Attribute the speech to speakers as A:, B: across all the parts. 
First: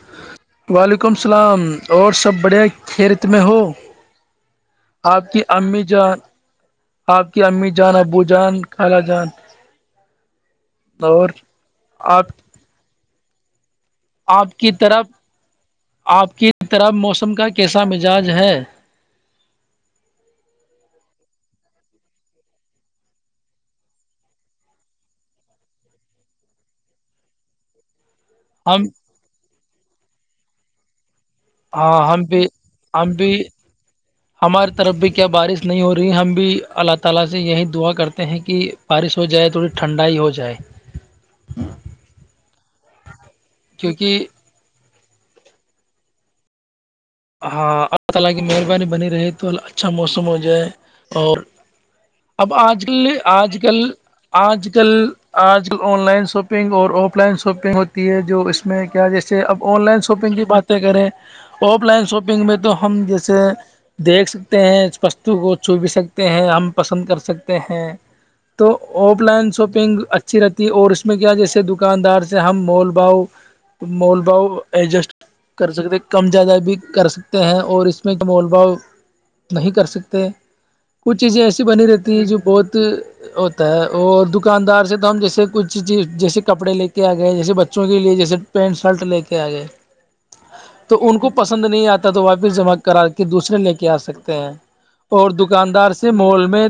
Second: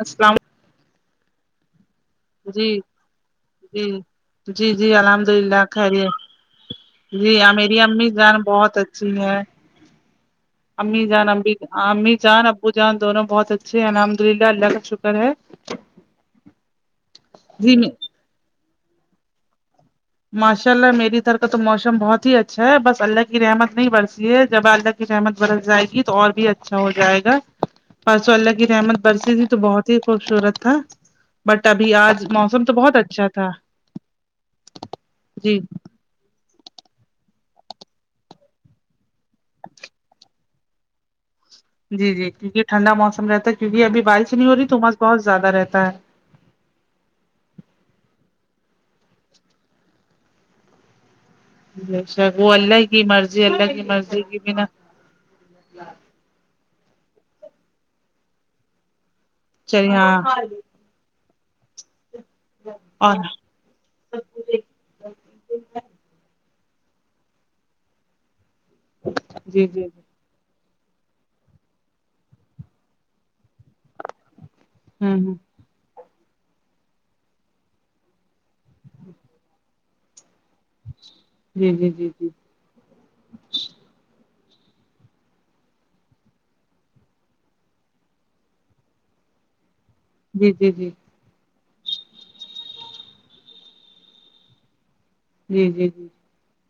A: السلام
B: وعلیکم السلام اور سب بڑھیا
A: جی
B: کھیت میں ہو
A: جی جی جی الحمد
B: آپ کی
A: للہ
B: امی جان
A: خیریت
B: آپ
A: جی
B: کی امی
A: میری
B: جان ابو جان
A: بہت
B: کالا
A: اچھی
B: جان
A: ہیں امی جان
B: اور
A: امی امی
B: آپ
A: جان ابو جان دونوں بہت اچھے ہیں نام
B: آپ کی طرف آپ کی طرف موسم کا
A: جی
B: کیسا مزاج ہے
A: ماشاء اللہ میری تھھر کا تو موسم بہت ہی اچھا ہے بس اللہ کی رحمت نہیں برسی ہے جب اللہ کی رحمت بڑھ جائے گی تو اور بھی اچھا ہو جائے گا پرسو اللہ کی
B: ہم
A: رحمت برسی تھی تو بہت ہی خوبصورت تھا بٹ ابھی
B: ہاں ہم
A: آج
B: بھی
A: موسم تو بہت
B: ہم
A: اچھا
B: بھی
A: تھا
B: ہماری طرف بھی کیا
A: جی
B: بارش نہیں ہوئی اور ہم بھی اللہ تعالی سے یہی دعا کرتے ہیں کہ بارش ہو جائے تھوڑی ٹھنڈائی ہو جائے
A: جی جی کیونک ٹھنڈا موسم رہتا ہے کیونک ابھی
B: کیونکہ
A: بارش نہیں ہو رہی تو مس بہت زیادہ رہتا ہے
B: ہاں اللہ تعالی کی مہربانی بنی رہے تو ال اچھا موسم ہو جائے اور
A: ہے شک وہ
B: اب
A: اللہ
B: آج
A: کی
B: کل
A: مرضی
B: آج
A: اللہ
B: کل
A: کی مرضی کی بنا
B: آج کل آج ک آن لائن شاپنگ اور آف لائن شاپنگ ہوتی ہے جو اس میں کیا اب آن
A: چل
B: لائن
A: ہاں
B: شاپنگ کی باتیں کریں آف لائن شاپنگ میں تو ہم
A: اور
B: جیسے دیکھ سکتے ہیں پشتو کو چوب سکتے ہیں ہم پسند کر سکتے ہیں تو آف لائن
A: جی جی
B: شاپنگ اچھ اچھی رہتی اور اس میں کیا جیسے دکاندار سے ہم مول باؤ مول باؤ ایڈجسٹ
A: ہوں ہ
B: کر سکتے کم زیادہ بھی کر سکتے ہیں اور اس میں مول باؤ
A: ہچ
B: کر سکتے ہیں کچھ چیزیں ایسی
A: جی
B: بنی
A: جی جی
B: رہتی ہیں
A: جی
B: جو بہت ہوتا ہے اور دکاندار سے تو ہم جیسے کچھ چیز جیسے کپڑے لے کے آ گئے ہیں جیسے بچوں کے لیے جیسے پینٹ شرٹ لے کے آ جائے
A: جی جی جی
B: ان کو پسند نہیں آتا تو واپس جمع کرا کے دوسرے لے کے آ سکتے ہیں اور
A: جی جی
B: دکاندار
A: جی
B: سے مال میں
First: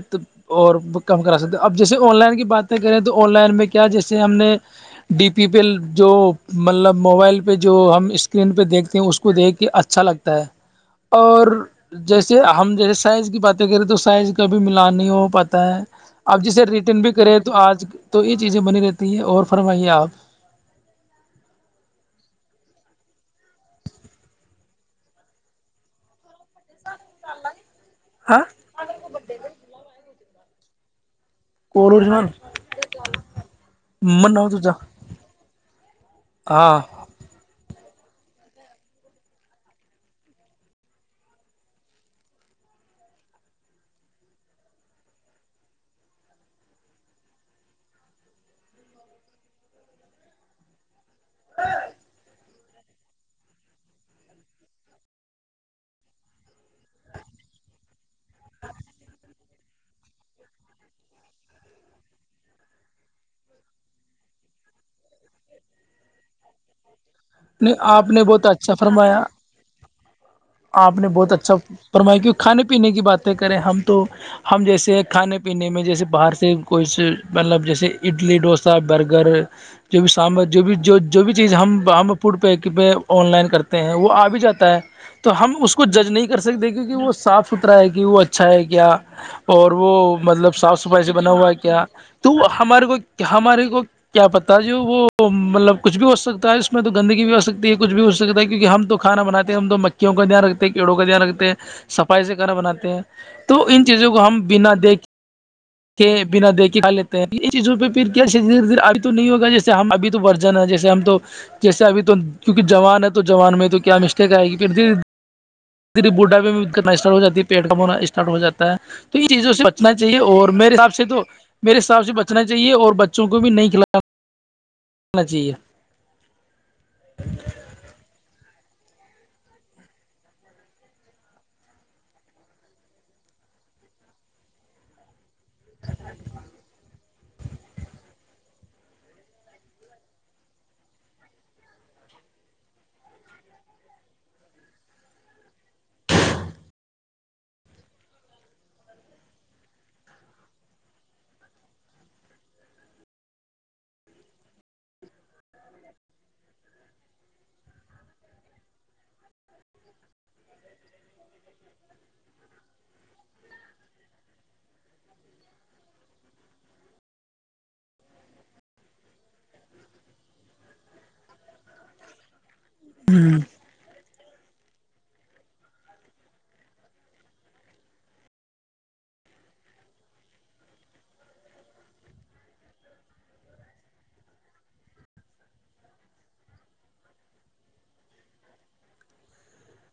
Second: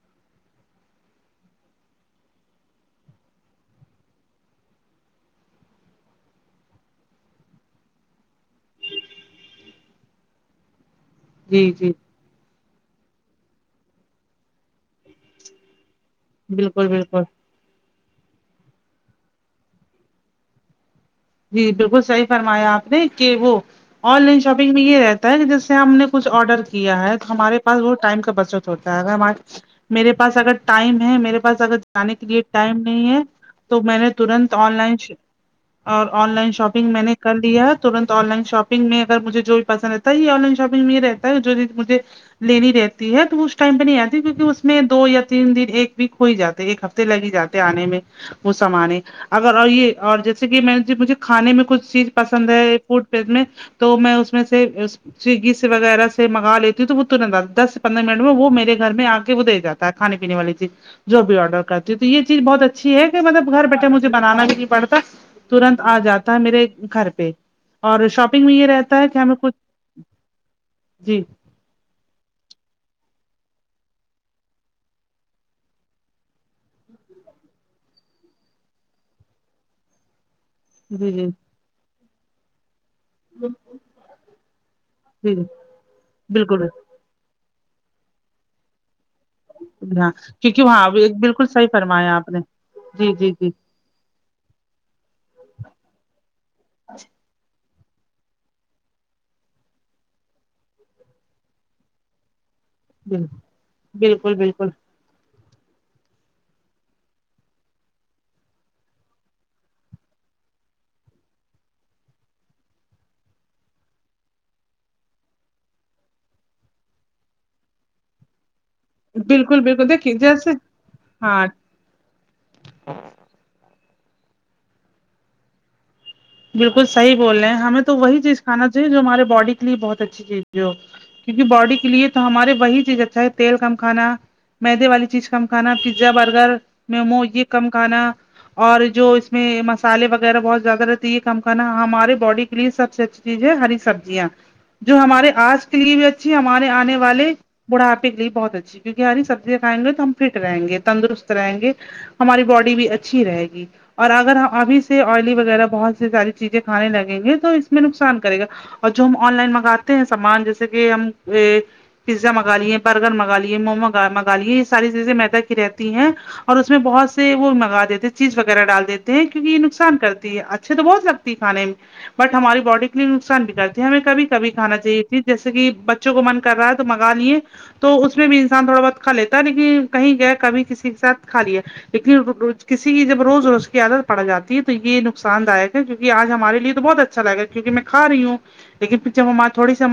B: اور کم کرا سکتے اب جیسے آن لائن کی باتیں کریں تو آن لائن میں کیا جیسے ہم نے ڈی پی پیل جو مطلب موبائل پہ جو ہم اسکرین پہ دیکھتے ہیں اس کو دیکھ کہ اچھا لگتا ہے اور
A: جی جی
B: جیسے ہم جیسے سائز کی باتیں کریں تو سائز کابھی ملان نہیں ہو پاتا ہے آپ جسے
A: بالکل
B: ریٹرن بھی
A: بالکل
B: کرے تو آج تو یہ چیزیں بنی رہتی ہے اور فرمائیے آپ
A: جی بالکل صحیح فرمایا آپ نے کہ وہ آن لائن شاپنگ میں یہ رہتا ہے کہ جیسے ہم نے کچھ آرڈر کیا ہے تو ہمارے پاس وہ ٹائم کا
B: ہاں
A: بچت ہوتا ہے ا میرے پاس اگر ٹائم ہے میرےا پاس اگر
B: کو
A: جانے کے لیے ٹائم نہیں ہے تو میں نے
B: من ہو
A: ترنت
B: تو جا
A: آن لائن اور آن لائن
B: ہاں
A: شاپنگ میں نے کر لیا ترنت آن لائن شاپنگ میں اگر مجھے جو بھی پسند رہتا ہے یہ آن لائن شاپنگ میں یہ رہتا ہے جو مجھے لینی رہتی ہے تو اس ٹائم پہ نہیں آتی کیونکہ اس میں دو یا تین دن ایک ویک ہو ہی جاتا ہے ایک ہفتے لگی جاتے آنے میں وہ سمانے اگر اور یہ اور جیسے کہ میں مجھے کھانے میں کچھ چیز پسند ہے فوڈ تو میں اس میں سے سویگی سے وغیرہ سے منگا لیتی تو وہ ترنت دس سے پندرہ منٹ میں وہ میرے گھر میں آ کے وہ دے جات کھے پینے والی چیز جو بھی آڈر کرتی ہ تو یہ چیز بہت اچھی ہے کہ مطلب گھر بیٹھے مجھے بنانا بھی نہیں پڑتا ترنت آ جاتا ہے میرے گھر پہ
B: نہیں
A: اور
B: آپ نے
A: شاپنگ
B: بہت
A: میں یہ
B: اچھا
A: رہتا ہے کہ
B: فرمایا
A: ہمیں کچھ
B: آپ نے
A: جی
B: بہت اچھا فرمایا کی کھانے پینے کی باتیں کریں ہم تو ہم جیسے کھانے پینے میں جیسے باہر سے کوئی مطلب جیسے اڈلی ڈوس برگر جو بھی سامبر جو بھی جو
A: جی
B: جو
A: جی
B: بھی چیز ہم ہم فوڈ پہ پہ آن لائن کرتے ہیں وہ آ بھی جاتا ہے تو
A: جی جی
B: ہم اس کو جج نہیں کر
A: بالکل
B: سکتے کیونکہ وہ صاف ست رہا ہے کہ وہ اچھا ہے کیا اور وہ
A: ہاں
B: مطلب
A: کیونکہ
B: صاف
A: وہاں
B: صفائی سے بنا
A: بالکل
B: ہوا ہے
A: صحیح
B: کیا
A: فرمایا آپ
B: تو
A: نے
B: ہمارے کو
A: جی جی جی
B: ہمارے کو کیا پتتا ہے جو وہ مطلب کچھ بھی ہو سکتا ہے اس میں تو گندگی بھی ہو سکتی ہے کچھ بھی ہو سکتا ہے کیونکہ ہم تو کھانا بناتے ہم تو مکھیوں کا دھیان رکھتے ہیں کیڑوں کا دھیان رکھتے ہیں صفائی سے کرا بناتے ہیں تو ان چیزوں کو
A: بالکل بالکل
B: ہم
A: بالکل
B: بنا دیکھ کے بنا دے کے کھ لیتے ہیں یہ چیزوں پہ پھر کیا دھیر دھیرے ابھی تو نہیں ہوگ جیسے ہم ابھی تو ورژن ہے جیسے ہم تو جیسے اب تو کیونک جووان ہے تو جوان میں تو کیا مسٹیک آئے گی پھر د ی بڈا میںنا اسٹ ہو جاتی پیڑ کام ہونا اسٹ ہو جات ہے تو ان چیزوں
A: بالکل
B: سے
A: بالکل
B: بچنا
A: دیکھیے
B: چاہیے اور
A: جیسے
B: میرے حساب سے تو
A: ہاں
B: میرے حساب سے بچنا چاہیے اور بچوں کو بھی نہیں کھلاناانا چاہیے
A: بالکل صح بول رہے ہیں ہمیں تو وہی چیز کھانااہے جو ہمارے باڈی کے لیے بہت اچھی چیز تھی ہو کیونکہ باڈی کے لیے تو ہمارے وہی چیز اچھا ہے تیل کم کھانا مدے والی چیز ک کھانا پیزا برگر میمو یہ کم کھانا اور جو اس میں مسالے وغیرہ بہت زیادہ یہ کم کرنا ہمارے باڈی کے لیے سب سے اچھی چیز ہے ہری سبزیاں جو ہمارے آج کے لیے بھی اچھی ہمارے آنے والے بڑھپ کے لیے بہت اچھی کیونکیاری سبزیاں کھائیں گے تو ہم فٹیں گے تندرست رہیں گے ہماری باڈی بھی اچھی رہے گی اور اگر ابھی سے آئلی وغیرہ بہت ساری چیزیں کھانے لگیں گے تو اس میں نقصان کرے گا اور جو ہم آن لائن منگاتے ہیں سامان جیسے کہ ہم ا پیزا منگا لیے برگر مگا لیے مومو مگا لیے یہ ساری چیزیں مید ہی رہتی ہیں اور اس میں بہت سے وہ منگا دیتے ہیں چیز وغیرہ ڈال دیتے ہیں کیک یہ نقصان کرتی ہے اچھا اچ تو بہت لگتی ہے کھانے میں بٹ ہماری باڈی کے لیے نقصان بگ کر ہمیں کبھی کبھی کھانا چاہیے تھی جیسے کہ بچوں کو من کر رہا ہے تو منگا لیے تو اس میں بھی انسان تھوڑا بہت کھا لیتا ہے لیکن کہیں گیا کبھی کسی کے سھ کھا لیا لیکن کسی کی جب روز رو اس کی عادت پڑ جاتی ہے تو یہ نقصان پسد آک ہے کیونک آج ہمارے تو بہت اچھاگا ہے کیونک میں کا رہی ہوں لیکن پھر جب ہم تھوڑی سی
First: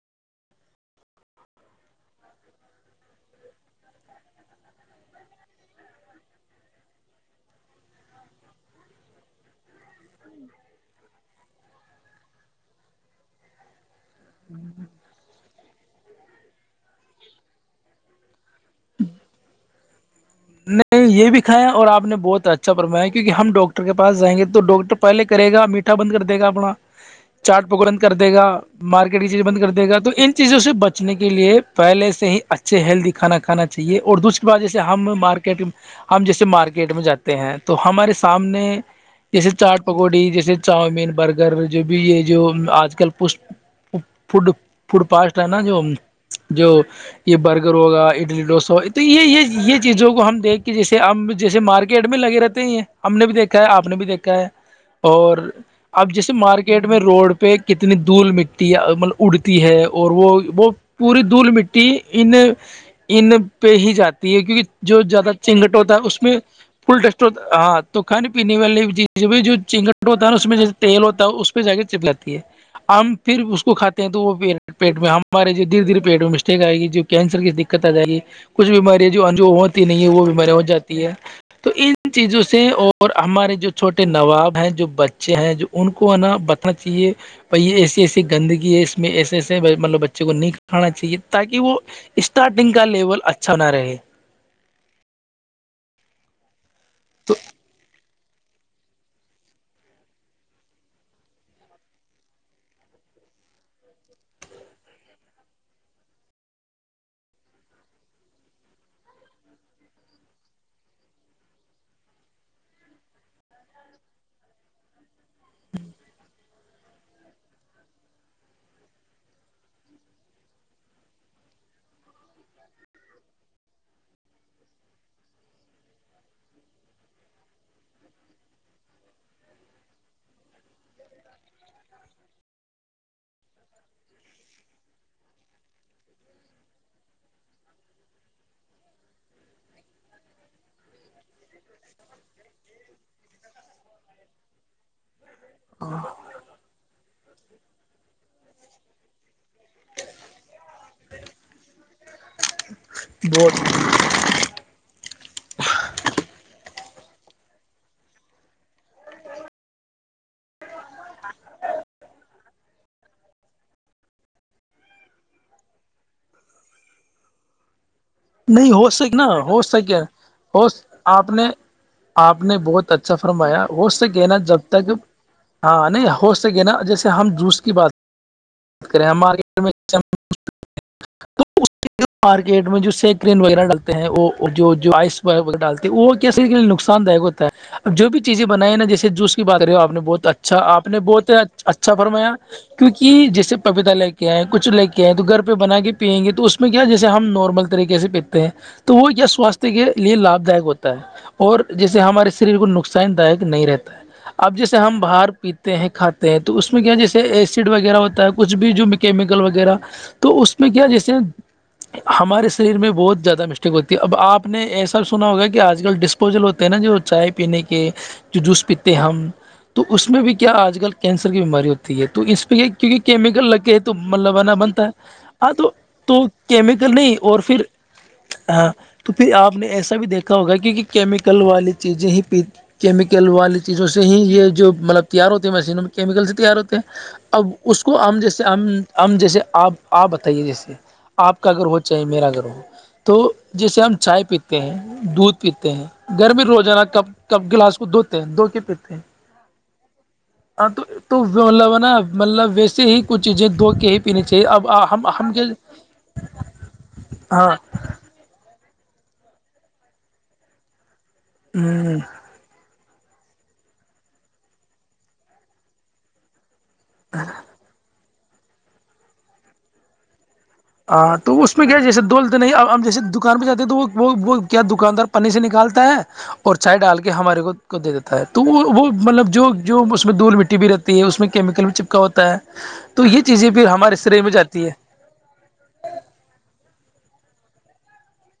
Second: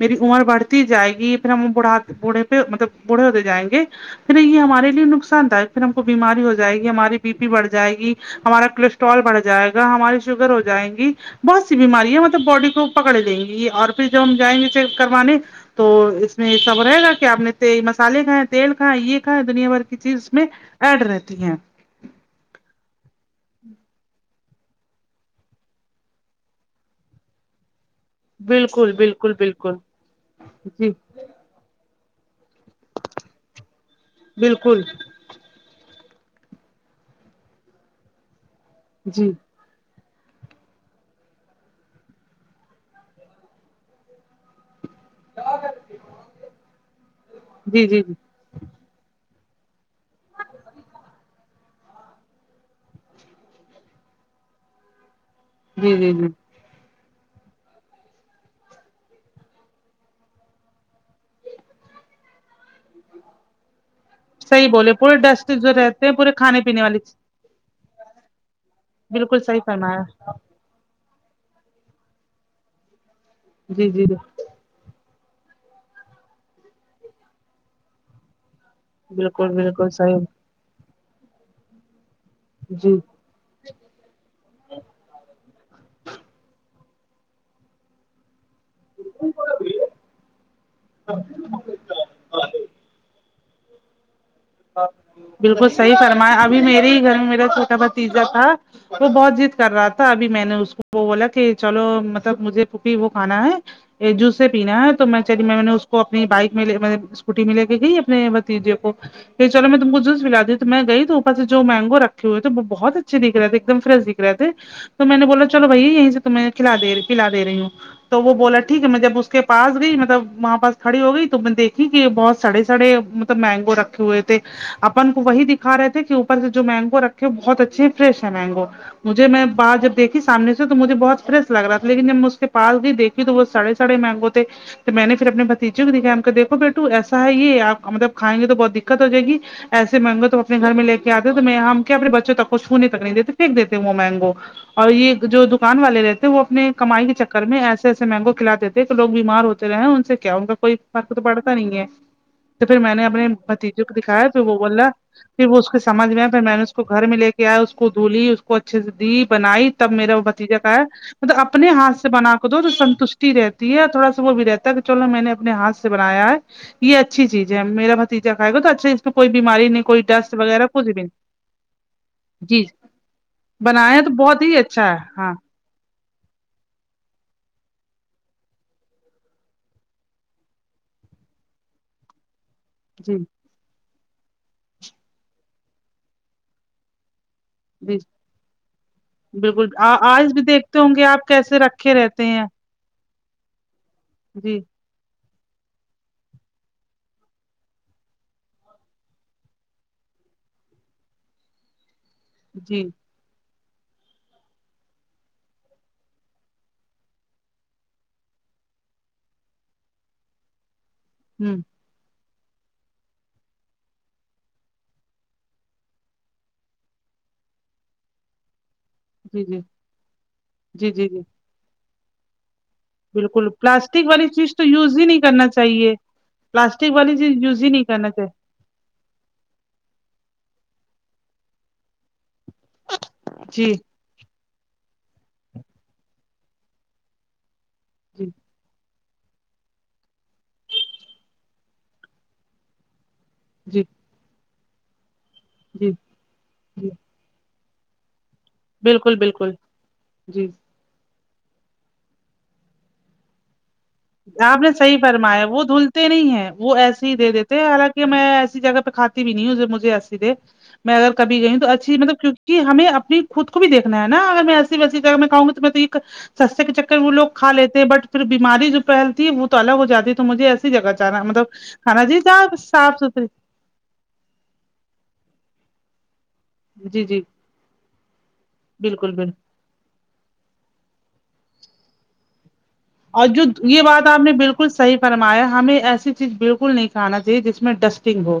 A: میری عمر بڑھتی جائے گی پھر ہم بڑھات بوڑھے پہ مطلب بوڑھے ہوتے جائیں گے پھر یہ ہمارے نقصان داک پھر ہم کو بیماری ہو جائے گی ہماری بی پی بڑھ جائے گی ہمارا کولیسٹرول بڑھ جائے گا ہماری شوگر ہو جائے گی بہت سی بیماری ہے مطلب باڈی کو پکڑ لیں گی اور پھر جب ہم جائیں گے چیک کروانے تو اس میں سب رہے گا کہ آپ نے مسالے کھیں تیل کھ یہ کھیں دنیا بھر کی چیز اس میں ایڈ
B: نہیں یہ بھی
A: رہتی ہے
B: کھایا اور آپ نے بہت اچھا اچھا پررم ہے کیک ہم ڈاکٹر کے پس جائیں گ تو ڈاکٹر پہلے کر گا میٹھا بند کر د گا اپنا چاٹ پکوڑ بند کر دے گا
A: بالکل
B: مارکیٹ کی
A: بالکل
B: چیزیں بند کر
A: بالکل
B: دے گا تو ان چیزوں سے
A: جی
B: بچنے کے لیے پہلے سے ہی اچھے ہیلدی کھانا کھانا چاہی اور دوسری بات جیسے
A: بالکل
B: ہم مارکیٹ ہم جیسے مارکیٹ میں جاتے ہیں تو ہمارے سامنے
A: جی
B: جیسے چاٹ پکوڑی جیسے چاؤمین برگر جو بھی یہ جو آج کل پش وہ فڈ فوڈ پاسٹ ہے نا جو جو یہ برگر
A: جی جی جی
B: ہوگا اڈلی ڈوسا ہو تو یہ یہ یہ چیزوں کو ہم دیکھ کے جیسے ہم جیسے مارکیٹ میں لگے رہتے ہیں ہم نے بھی دیکھا ہے آپ نے بھی دیکھا ہے اور
A: جی
B: اب
A: جی جی
B: جیسے مارکی گیٹ میں روڈ پہ کتنی دھول مٹی ہے مطلب اڑتی ہے اور وہ وہ پوری دھول مٹی انن ان پہ ہی جاتی ہے کیکہ
A: صحیح بولے
B: جو
A: پورے
B: زیادہ
A: ڈسٹ جو
B: چیننگٹ ہوتا
A: رہتے
B: ہے
A: ہیں
B: اس
A: پورے
B: میں
A: کھانے پینے والی
B: فل ڈسٹ ہوتا ہاں تو کھانے پینے والی چیز
A: بالکل
B: بھی جو
A: صحیح فرمایا
B: چگٹ ہوتا ہے نا اس میں تیل ہوتا ہے اس پہ جا کے چپلاتی ہے ہم پھر اس کو
A: جی
B: کھاتے
A: جی
B: ہیں
A: جی
B: تو وہ پیٹ میں ہمارے جو دھیر دھیرے پہٹ مسٹیک آئےی جو کینسر کی دقت آ جائےی کچھ بیمارییاں جو انجو
A: بالکل
B: ہوتی
A: بالکل
B: نہیں ہے
A: صحیح
B: وہ بیمارییاں ہو جاتی ہے تو ان چیزوں سے
A: جی
B: اور ہمارے جو چھوٹے نواب ہیں جو بچے ہیں جو ان کو ہے نا بچنا چاہیے یہ ایسیے ایسی گندگی ہے اس میں ایسے ایسے مطلب بچے کو نہیں کھانا چاہیے تاکہ وہ اسٹارٹنگ کا لیول اچھا نہ رہے
A: بالکل صحی فرمایا ابھی میرے ہی گھر میں
B: تو
A: میرا چھوٹا بھتیجا تھا وہ بہت جضد کر رہا تھا ابھی میں نے اس کو وہ بولا کہ چلو مطلب مجھے پپی وہ کھانا ہے جوس سے پینا ہے تو میں چلی میں نے اس کو اپنی بائک میںے اسکوٹی میں لے کے گئی اپنے بتیجے کو کہ چلو میں تم کو جو جسلا دی ہ تو میں گئی تو اوپر سے جو مینگو رکھے ہوئے تھے بہت اچھے دکھ رہے ایکم فریش دکھ رہ تھے تو میں نے بولا چلو بھیا یہیں سے تمہ کھلاے پلا دے رہی ہوں تو وہ بولا ٹھیک ہے میں جب اس کے پاس گئی مطلب وہاں پس کھڑی ہو گئی تو میں دیکھی کہ بہت سڑے سڑے مہگو رکھے ہوئے- اپن کو وہی دکھا رہے تھے کہ اوپر سے جو مینگو رکھے ہو بہت اچھے ہیں فریش ہے مینگو- مجھے میں باہ جب دیکھی سامنے سے تو مجھے بہت فریش لگ رہا تھا لیکن جب میں اس کے پا گئی دیکھی- کہ د وہ سڑے سڑے مینگو تھ- تو میں نے پھر اپنے بتیجے کو دکھایا ہم کہ دھو بیٹو ایسا ہے یہ آ مطلب کھائیں گے تو بہت دقت جائے گی- ایسے مہنگو تو اپنے گھر میں لے کے آتے تو میں ہم کیا اپنے بچوں تک کو چھونے تک نہیں دیتے پھینک دیتے وہ مہنگو- اور یہ جو دکان والے رہتے وہ اپنے کمائی کے چکر میں ایسے ایسے مہنگو کھلااتے تھے کہ لوگ بیمار ہوتے رہے ان سے کیا ان کا کوئی- م کو تو پڑتا نہیں ہے تو پھر میں نے اپنے
B: بہت
A: بھتیجے کو دکھایا تو وہ بوللا- پھر وہ اس کے سمجھ میں آئے پھر میں نے اس کو گھر میں لے کے آیا اس کو دھولی اس کو اچھے سے دی بنائی- تب میرا وہ بتیجا کا ہے- مطلب اپنے ہاتھ سے بنا کو دو تو سنتوشٹی رہتی ہے اور تھوڑا سا وہ بھی رہتا ہے کہ چلو میں نے اپنے ہاتھ سے بنایا ہے یہ اچھی چیز ہے میرا بھتیجا کھائے گا تو
B: نہیں
A: اچھا
B: ہو
A: اس میں
B: سک نا,
A: کوئی
B: ہو
A: بیماری نہیں
B: سکے
A: کوئی ڈسٹ
B: ہو
A: وغیرہ کچھ بھی نہیں
B: آپ نے- آپ نے
A: جی
B: بہت اچھا فرمایا وہ اس
A: بنایا
B: سے
A: تو
B: کہنا
A: بہت ہی
B: جب
A: اچھا
B: تک-
A: ہے ہاں
B: ہاں نہیں ہو سکے نا جیسے ہم جوس کی بات بات کریں ہمارے- تو مارکیٹ میں جو
A: جی
B: سیکرین وغیرہ ڈالتے- ہیں وہ جو آئس ڈالتے ہیں وہ کیسے نقصان داک ہوتا- اب
A: جی
B: جو بھی چیزیں بنائی ہیں نا جیسے جوس کی بات
A: بالکل
B: کری ہو آپ نے بہت
A: آج بھی
B: اچھا
A: دیکھتے
B: آپ
A: ہوں
B: نے
A: گے
B: بہت
A: کیسے
B: اچھا
A: رکھے رہتے
B: فرمایا
A: ہیں
B: کیونکہ جیسے پپیتا لے کےئے
A: جی
B: کچھ لے کےئے تو گھر پہ بنا کے پیئیں گے تو اس میں- اس میں کیا جیسے ہم نارمل طریقے سے پیتے ہیں تو وہ کیا سواستھ کے لیے لابھ دائک ہوتا ہے- اور جیسے ہمارے شریر کو
A: جی
B: نقصان داک نہیں رہتا ہے- اب جیسے ہم باہر پیتے ہیں کھاتے ہیں تو اس میں کیا جیسے ایسڈ وغیرہ ہوتا ہے کچھ بھی جو- کیمیکل وغیرہ تو اس میں کیا جیسے-
A: ہمم-
B: ہمارے شریر میں بہت زیادہ مسٹیک ہوتی ہے اب آپ نے ایسا سنا ہوگا کہ آج کل ڈسپ- پوجل ہوتے ہیں نا جو چائے پینے کے- جو جوس پیتے ہیں ہم
A: جی جی
B: تو اس میں بھی کیا آج کل
A: جی جی جی
B: کینسر کی بیماری ہوتی ہے تو اس پہ یہ- کیونکہ کیمیکل
A: بالکل
B: لگتے ہے تو
A: پلاسٹک والی
B: ملہبانا
A: چیز تو
B: بنتا
A: یوز ہی نہیں
B: ہے
A: کرنا
B: ہ تو
A: چاہیے
B: تو
A: پلاسٹک
B: کیمیکل
A: والی
B: نہیں اور
A: چیز یوز
B: پھر-
A: ہی نہیں کرنا چاہیے
B: ہاں تو پھر آپ نے ایسا بھی دیکھا ہوگا کیونکہ کیمیکل والی چیزیں ہیی کیمیکل والی
A: جی
B: چیزوں سے ہی یہ جو مطلب تیار ہوتے ہیں مشینوں میں کیمیکل سے تیار ہوتے ہیں اب- اس کو ہم
A: جی
B: جیسے ہم ہم جیسے آپ آپ بتائیے جیسے آپ کا گھر ہو چاہے میرا گھر ہو تو جیسے
A: جی
B: ہم چائے پیتے ہیں دودھ پیتے ہیں
A: جی
B: گرمی روزانہ
A: جی
B: کپ- کپ گلاس کو دھوتے ہیں دو کے- تے ہیں
A: بالکل بالکل جی
B: ہ تو- تولہنا مطلب ویسے ہی کچھ چیزیں دھو کے- پینی چاہیے
A: آپ
B: اب
A: نے صحیح
B: ہم ہم کے
A: فرمایا وہ دھول نہیں ہے وہ ایسے ہی دے
B: ہاں
A: دیتے حالانکہ میں ایسی جگہ پہ کھاتی بھی نہیں ہوں مجھے ایسیے دے- میں اگر کب گئی ہ تو اچھی مطلب- کہ ہمیں اپنی خود کو بھی دیکھنا ہے نا اگر میں ایسی ویسی اگر میں کہوں گی تو میں تو- سستے کے چکر وہ لو کھا لیتے ہیں بٹ پھر بیماری جو پہلتی ہے وہ تو الگ ہو جاتی تو مجے
B: ہاں تو اس میں کیا جیے دول تو نہیں اب
A: صاف
B: جیسے دکان
A: ستھری
B: پہ جاتا- تو وہ- وہ- وہ کیا دکاندار پنی سے نکالتا ہے اور چائے ڈال
A: جی
B: کے
A: جی
B: ہمارے کو- کو دے دیتا ہے تو وہ وہ
A: بالکل
B: مطلب
A: بالکل
B: جو- جو اس میں دھول مٹی بھی رہتی ہے اس میں کیمیکل بھی چپکا ہوتا ہے- تو یہ
A: اور جو
B: چیزیں پھر
A: یہ
B: ہمارے
A: بات
B: سرے
A: آپ
B: میں
A: نے
B: جاتی
A: بالکل
B: ہیں
A: صحیح فرمایا ہمیں ایسی چیز بالکل نہیں کھانا چاہیے جس میں ڈسٹنگ ہو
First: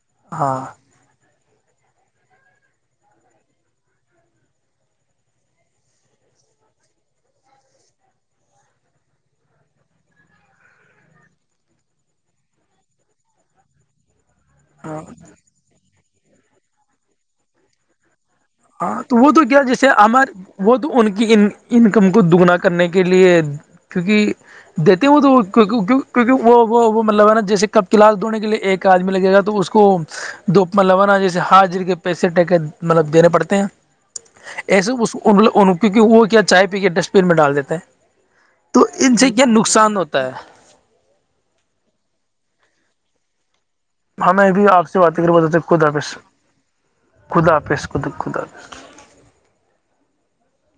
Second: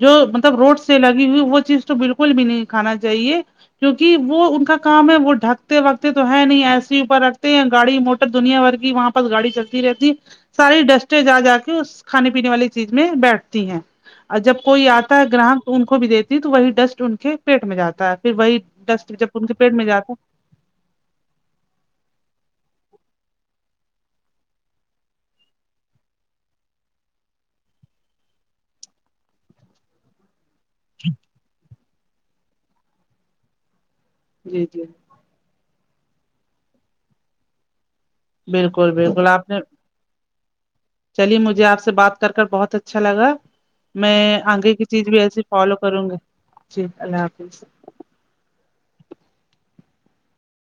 A: جو
B: ہاں
A: مطلب روڈ سے سے لگی ہوئی وہ چیز تو بالکل بھی نہیں کھانا چاہیے- کیونکہ وہ ان کا کام ہے وہ ڈھکتے وگتے تو ہے نہیں ایسے اوپر رکھتے ہیں یا گاڑی موٹر دنیا بھر کے- وہاں پر گاڑی چلتی رہتی ساری ڈسٹےج آ جا کے اس کھانے پینے والی چیز میں بیٹھتی ہیں اور جب کوئی آتا ہے گراہک تو ان کو بھی دیتی تو وہی ڈسٹ ان کے پیٹ میں جاتا ہے پھر وہی
B: ہاں
A: ڈسٹ
B: تو
A: جب
B: وہ تو
A: ان کے
B: کیا
A: پیٹ میں
B: جیسے
A: جاتا ہے۔
B: ہمار وہ تو ان کی انکم کو دگنا کرنے کے لیے کیونکہ دیتی ہوں تو کیکہ وہ مطلب ہے نا جیسے کب کلاس دھونے کے لیے ایک کاج میں لگے گا تو اس کو دووپما لوانا جیسے حاجر کے پیسے ٹکے مطلب دینے پڑتے ہیں
A: جی جی
B: ایسے اس کیکہ وہ کیا چائے پی کے ڈسٹبین میں ڈال دیتے ہیں تو
A: بالکل
B: ان
A: بالکل
B: سے کیا
A: آپ نے
B: نقصان ہوتا تو
A: چلیے مجھے آپ سے بات کر کر بہت اچھا لگا میں
B: ہمیں بھی
A: آگے کی
B: آپ سے
A: چیز
B: بات
A: بھی
B: کر
A: ایسی
B: بتاتے
A: فالو
B: خدا
A: کروں
B: حافظ
A: گی جی اللہ
B: خدا
A: حافظ
B: خدا خدا